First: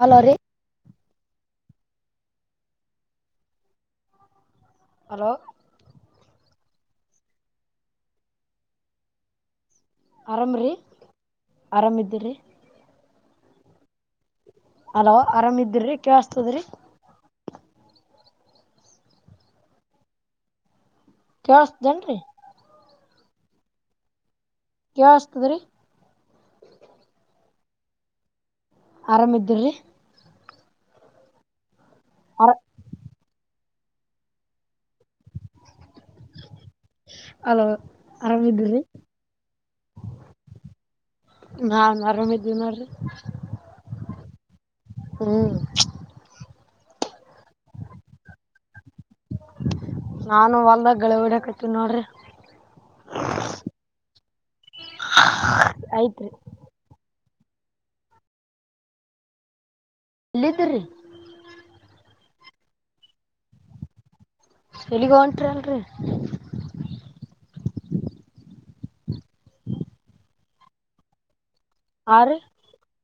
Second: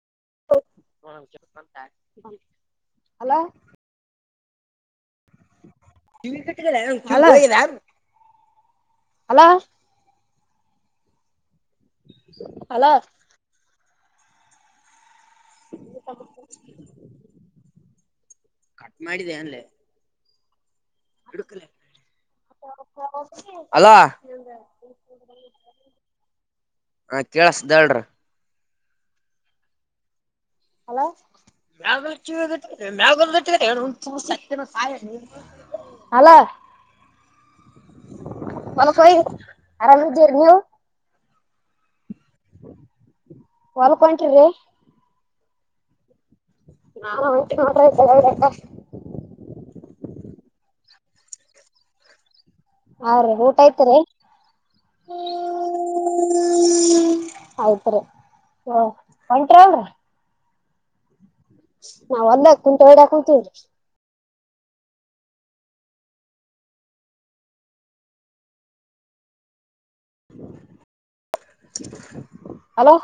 hello ರೀ hello hello ಲ ಯ ಹಲೋ ಅರಾಮ ರಿ ಹಲೋ ಅಲೋ ಆರಾಮ ಇದಿಿ ಕೆಲಸತೈತಾ ರಿ ಕಟ್ ಮಾಡಿದೆ ಅಂದಲ್ಲೆ ಕೇಳಸ್್ದೇನ್ರಿ ಹಲೋ ಕೇಳಸ್ತದ್ರಿ ಹ ಕೇೇಳಸ್ದ್ಯಾಳ್ರ ಆರಾಮ ಇದ್ರರಿ ಹಲೋ [unintelligible] ಹಲೋ ಅರ ಹಲೋ ಮ ಆರಾಮಿದ್ದಿರಿ ಸ ಅರಾಮ ನೀವು [unintelligible] ನಾನ್ ಆರಾಮ ಇದಿದ್ದೀನೀ ಹೊಲಕ್ ಹೊಂಟಿರಿ ಹ್ಮ್ ಹ್ತ [unintelligible] ನಾನು ಅಲ್ದ ಳೆ ಹೊಡಕತೀನ ನೋಡ್ರಿ [unintelligible] ಹಾ ರೀ ಊಟ ಐತ್ರಿ ಆಯ್ತ್ರಿ ಆಯ್ತ್ರಿ ಹಓ ಅಂಟ್ರ ಅವ್ರಿ ಲಿದ್ದರು ನಾವ್ ಒದ ಹಾಕ್ ಕುಂಟ ಹೊಡಾ ಕುಂತೀವ್ರಿ ಎಲಿಗೆ ಹೊಂಟ್ರಿ ಅಲ್ರಿ ಆ ರೀ ಅಲೋ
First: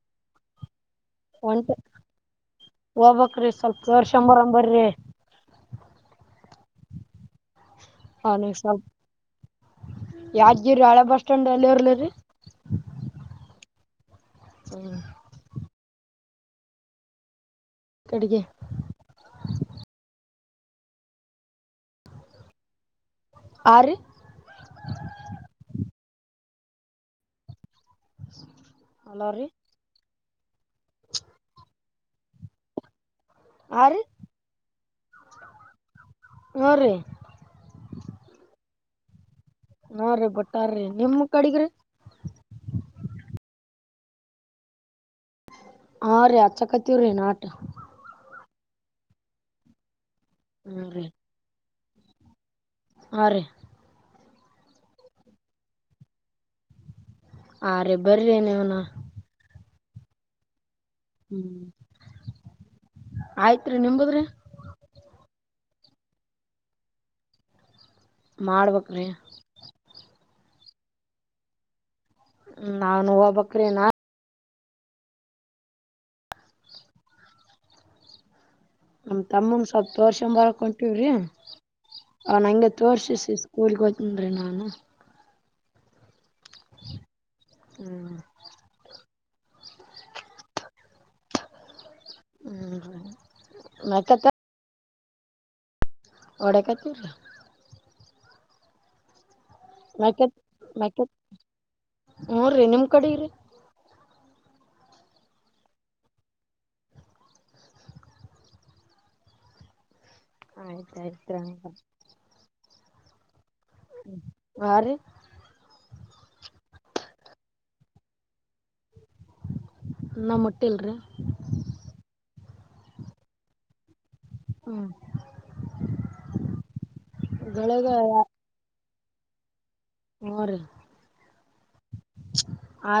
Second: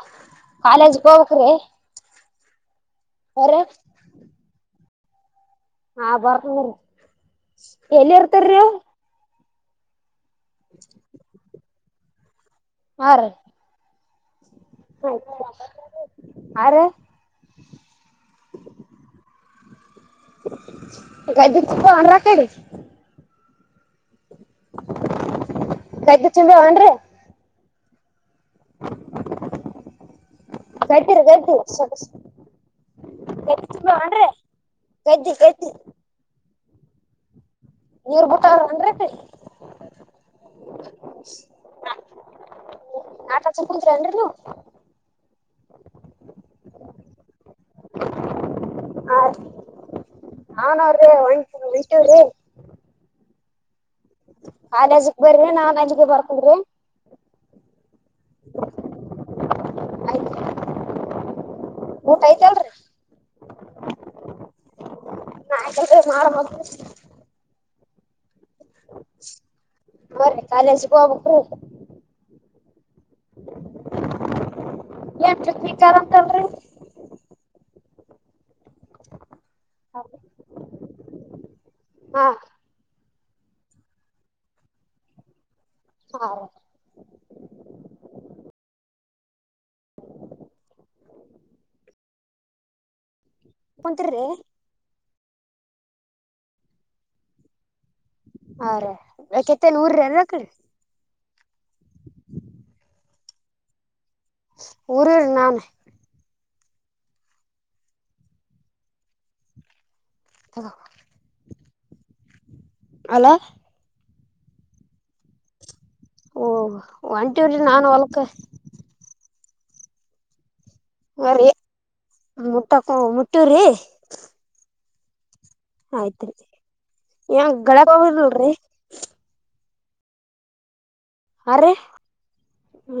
ಕಾಲೇಜ್ ಹಕ್ರೀ ಹೋಗಬೇಕು ರಿ ಸ್ವಲ್ಪ ತೋರಿಸಿಕೊಂಡು ಬರೋಣ ಬರಿ ಹಾ ಬರ್ತೀನಿ ಇರಿ ಎಲ್ಲಿ ಇರ್ತಾರೀ ಯಾಜ್ಜಿರಿ ಹಳೆ ಬಸ್ ಸ್ಟ್ಯಾಂಡ್ ಅಲ್ಲಿ ಇರ್ಲ ರರಿ ಹಾ ರೀ ಯಾರು ಕಡೆಗೆ ಗದ [unintelligible] ಆರಿ [unintelligible] ಚುಂಬವನ್ರಿ ಹಲೋರಿ ಕಟ್ಟಿರ ಕಟ್ಟಿರಿಲ್ ಸೊಗ ಕೆ ಆ ರೀ ಮಾಡ ಮಾಡ್ರೆ [unintelligible] ಮೂರು ನೀರ್ ಬುಟ ಅಂದ್ರ ಹ್ಮ್ ರಿ ಬಟ್ಟಾರೀ ನಿಮ ಕಡಗ್ರಿ ಸ್ವಲ್ಪ ಕೂತ್ಂಡರು ನೀವು ಹಾ ರೀ ಆ ಚಕತವ್ರೀ ನಾಟ ಹ ಹಾ ನನ್ ಅವ್ರೇ ಒಂ [unintelligible] [inaudible] ಆ ರಿ ಅಜಕ್ ಬರ್ರಿ ನಾನ್ ಅಜಿಗೆ ಬರ್ಕೊಂಡ್ರಿ ಆ ರಿ ರಿಬ್ಬರ್ರಿನ ನೀವನ ಆಯ್ತ ಹ್ಮ್ ಆಯ್ತ್ ರಿ ನಿಂಬುದ್ರಿ ನಾ ಯಾಕ ಮಾಡ ಬೇಕು ಮಾಡ್ಬೇಕ ರಿ ಕಾಲೇಜ್ ಹೋಗ್ಬೇಕು ನಾನು ಹೋಗ್ಬಕ್ರಿ ನಾ ಏನ್ [unintelligible] ನಮ ತಮ್ಮನ್ ಸ್ವಲ್ಪ್ ಹಾ ತೋರ್ಸಂಬರಕ್ ಒಟೊರಿ ಹಾ ಅವ್ನಂ ತೋರ್ಸಿ ಈ ಸ್ಕೂಲ್ ಗೆ ಹೋಗತನ್ ನಾನು ಹಾ ಹ್ಮ್ [inaudible] ಹ್ಮ್ ಹ್ಮ ಕುಂತಿನ ರಿ ಒಡೆತ ಹಾ ರ ಕೆತ್ತನ್ ಊರ್ರ ಯಾಕ್ರಿ ಹ್ಮ್ ರೀ ನಿಮ್ ಕಡೆ ಇ್ರರಿ ಊರಿರ್ ನಾನ ಆಯ್ತಾಯ್ತ ಹಲೋ ಯಾರೀ ಓಹ ಒಂಟಿವ್ರಿ ನಾನು ಹೊಲ್ಕ ಇನ ಮುಟಿಲಾರಿ ಬರ್ರಿ ಮುಟ್ಟಕ ಮುಟ್ಟೂರಿ ಹ್ಮ್ ಆಯ್ತ್ರಿ ಏನ್ ಗಳಗ ಹೋಗಲ್ಡ್ರಿ ಹುನ್ರಿ ಹರೇ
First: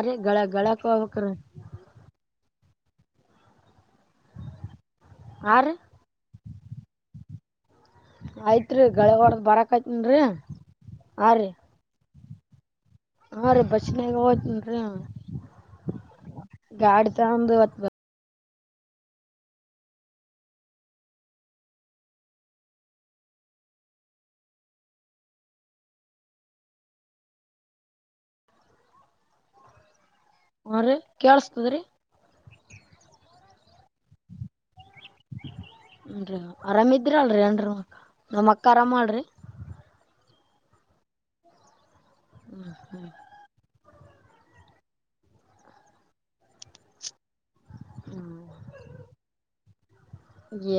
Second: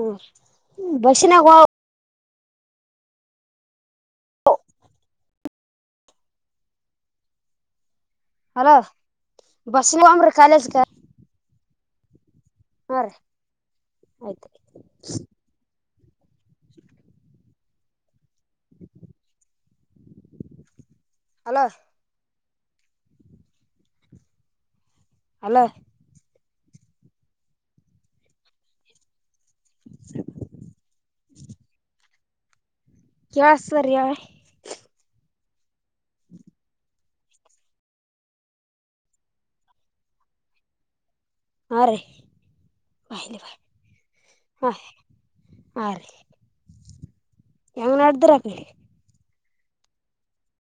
ರೀ ಗಳ ಗಳಕ್ ಹೋಗ್ಬೇಕ್ರಿ ಬಸ್ಸಿನಗ್ ಹರೀ ಹಲೋ ಆಯ್ತ್ರಿಗಳಿಗೆ ಹೊಡೆದು ಬಸ್ಸಿನ ಬರಕ್ಯತ್ನ್ರರಿ ಹೋಗಂಬ್ರಿ ಕಾಲೇಜ್ಗ ಆರೀ ಹಾ ರೀ ಹಾರೀ ಬಸ್ಸಿನಗ್ ಆಯ್ತ್ ಹೋತಿನ್ರಿ ಗಾಡಿ ತಕೊಂಡು ಹಲೋ ಹಲೋ ಹ್ಞೂ ರೀ ಕೇಳಿಸ್ತದ ರೀ [unintelligible] ಏನ್ ರೀ ಆರಾಮ ಇದ್ರಿರಲ್ರಿ ಎಲ್ಲರೂನಮ್ಮ ಅಕ್ಕ ಆರಾಮಳರೀ ಹಾ ರೀ ಹ್ಮ್ ಹ್ಮ್ ಬಾ ಇಲ್ಲಿ ಬಾ ಹಾ ಹರೀ ಹೆಂಗ್ ಹ್ಞೂ ನೆಡ್ಡರಾಗಿ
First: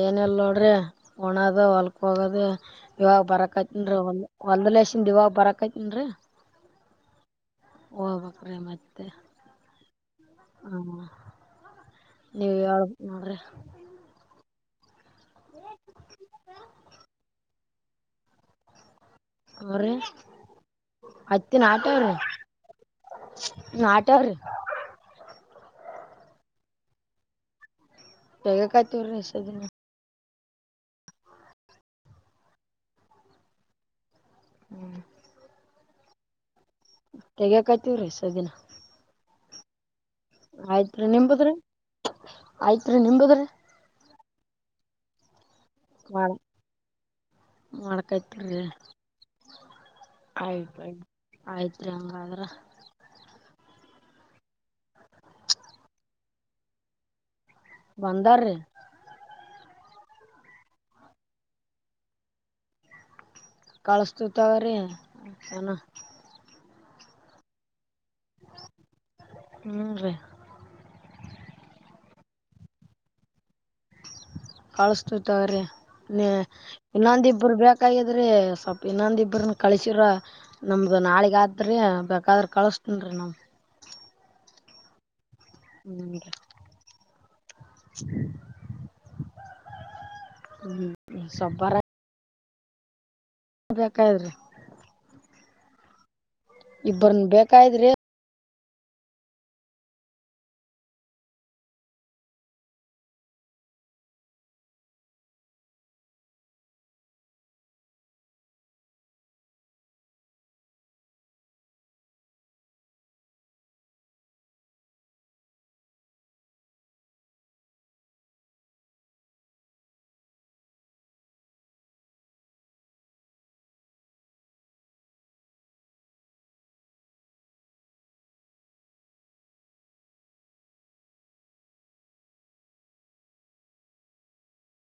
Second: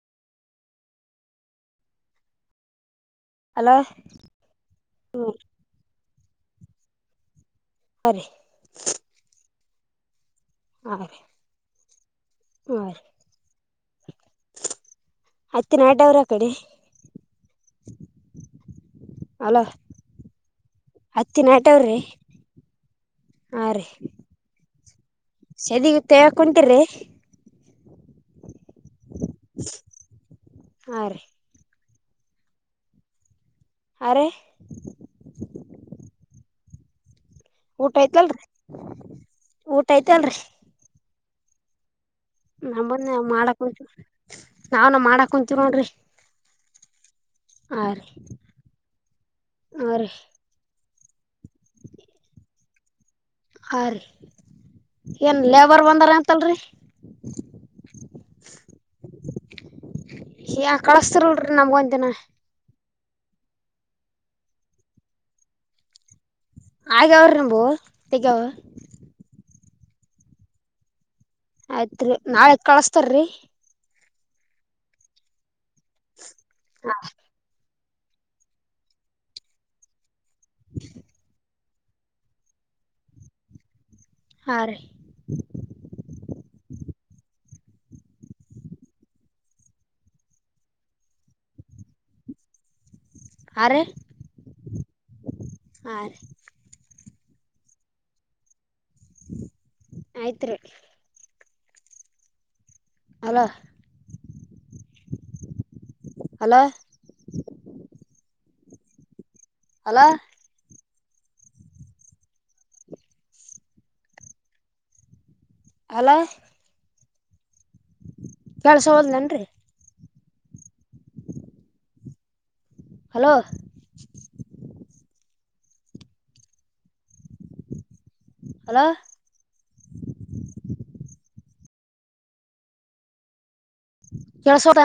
ಏನಿಲ್ಲ ನೋಡ್ರಿ ಉಣ್ಣೊದು ಹೊಲ್ಕೋಗೋದ ಇವಾಗ್ ಹಲೋ ಬರಕಕತೀನಿ ಹೊಲದಿಂದ ಈವಾಗ ಬರಕ್ತನ್ರೀ ಹೋಗಬೇಕ್ರಿ ಮತ್ತೆ ಹಾ ಹ್ಮ ರೀ ನೀವು ಹಾ ಈವಾಗ ರೀ ನೋಡ್ರಿ ಅತ್ತೆ ಅವ್ರ ಕಡಿ ಹಲೋ ಅವ್ರ ಹತ್ತಿ ಅತ್ತಿ ನಾಟ ನಾಟ್ಯವ್ರಿ ಅವ್ರೀ ನಾಟರ್ ಸದಗತ್ತ ಹಾ ಕುಟಿ್ರೀ ಬೇಗ ಕಾಯ್ತಿವರ್ರಷ್ಟ ಅದನ್ನ ಆ ಅರೆ ತೆಗಕಾಯ್ತಿೀವ ಊಟ ರೀ ಐತಲ್ರಿ ಸದಿನ ಊಟ ಐತಲ್ರಿ ಆಯ್ತ್ರಿೀ ನಿಂಬಪದ್ರಿ ನನ್ ಮಾಡಕ್ ಕು ನಾವನ ಮಾಡಕ್ ಕುಂಂತೀವೋೊಂಡಿ ಮಾಡ್ಕಾಯ್ತಿರಿರಿ ಹಾ ರೀ ಆಯ್ತಾಯ್ತು ಆಯ್ತ್ರಿಿ ಹಂಗಾದ್ರ ಹಾಂ ರೀ ಏನು ಲೇಬರ್ ಬಂದಾರ ಅಂತಲ್ಲರಿ ಬಂದಾರ ರ ಹ ಕಳಸ್ತ ರೋಡ್ಗೋಂದ ತನೆ ಕಳಸ್ತ ತಗ್ರೀ ಯಾನ ಹಾಗಗ ಅವ್ರ ನಂಬೂ ತಗಾವ ಹುನ್ ರೀ ಆಯ್ತ್ರಿ ನಾಳೆಗ್ ಕಳಸ್ತಾರ್ರಿ ಕಳಸ್ತು ತವ್ರೀ ನೀ ಇನ್ನಂದಿಬ್ಬರು ಬ್ಯಾಕ್ ಬಾಗಿದ್ರಿ ಸ್ವಲ್ಪ ಇನ್ನೊಂದ ಇಬ್ರ ಕಳಸಿರ ನಮ್ದು ನಾಳಗ್ ಆದ್ರಿ ಬೇಕಾದ್ರ ಕಳಸ ಹುನ್ರಿ ಹ ರೀ ಹ್ಮ್ ಹ್ಮ ಸಾರ ಬೇಕಾಗಿಲ್ಲ ರೀ ಆ ರೀ ಬ್ಬರ್ನ್ ಬೇಕಾಯ್ರಿ ಆಯತ ರಿ ಅಲ ಅಲೋ ಅಲೋ ಅಲೋ ನಡ್ಸ ಹೋದ್ಲೇನ್ರಿ ಹಲೋ ಹಲೋ ಎಳ್ ಸಾವರ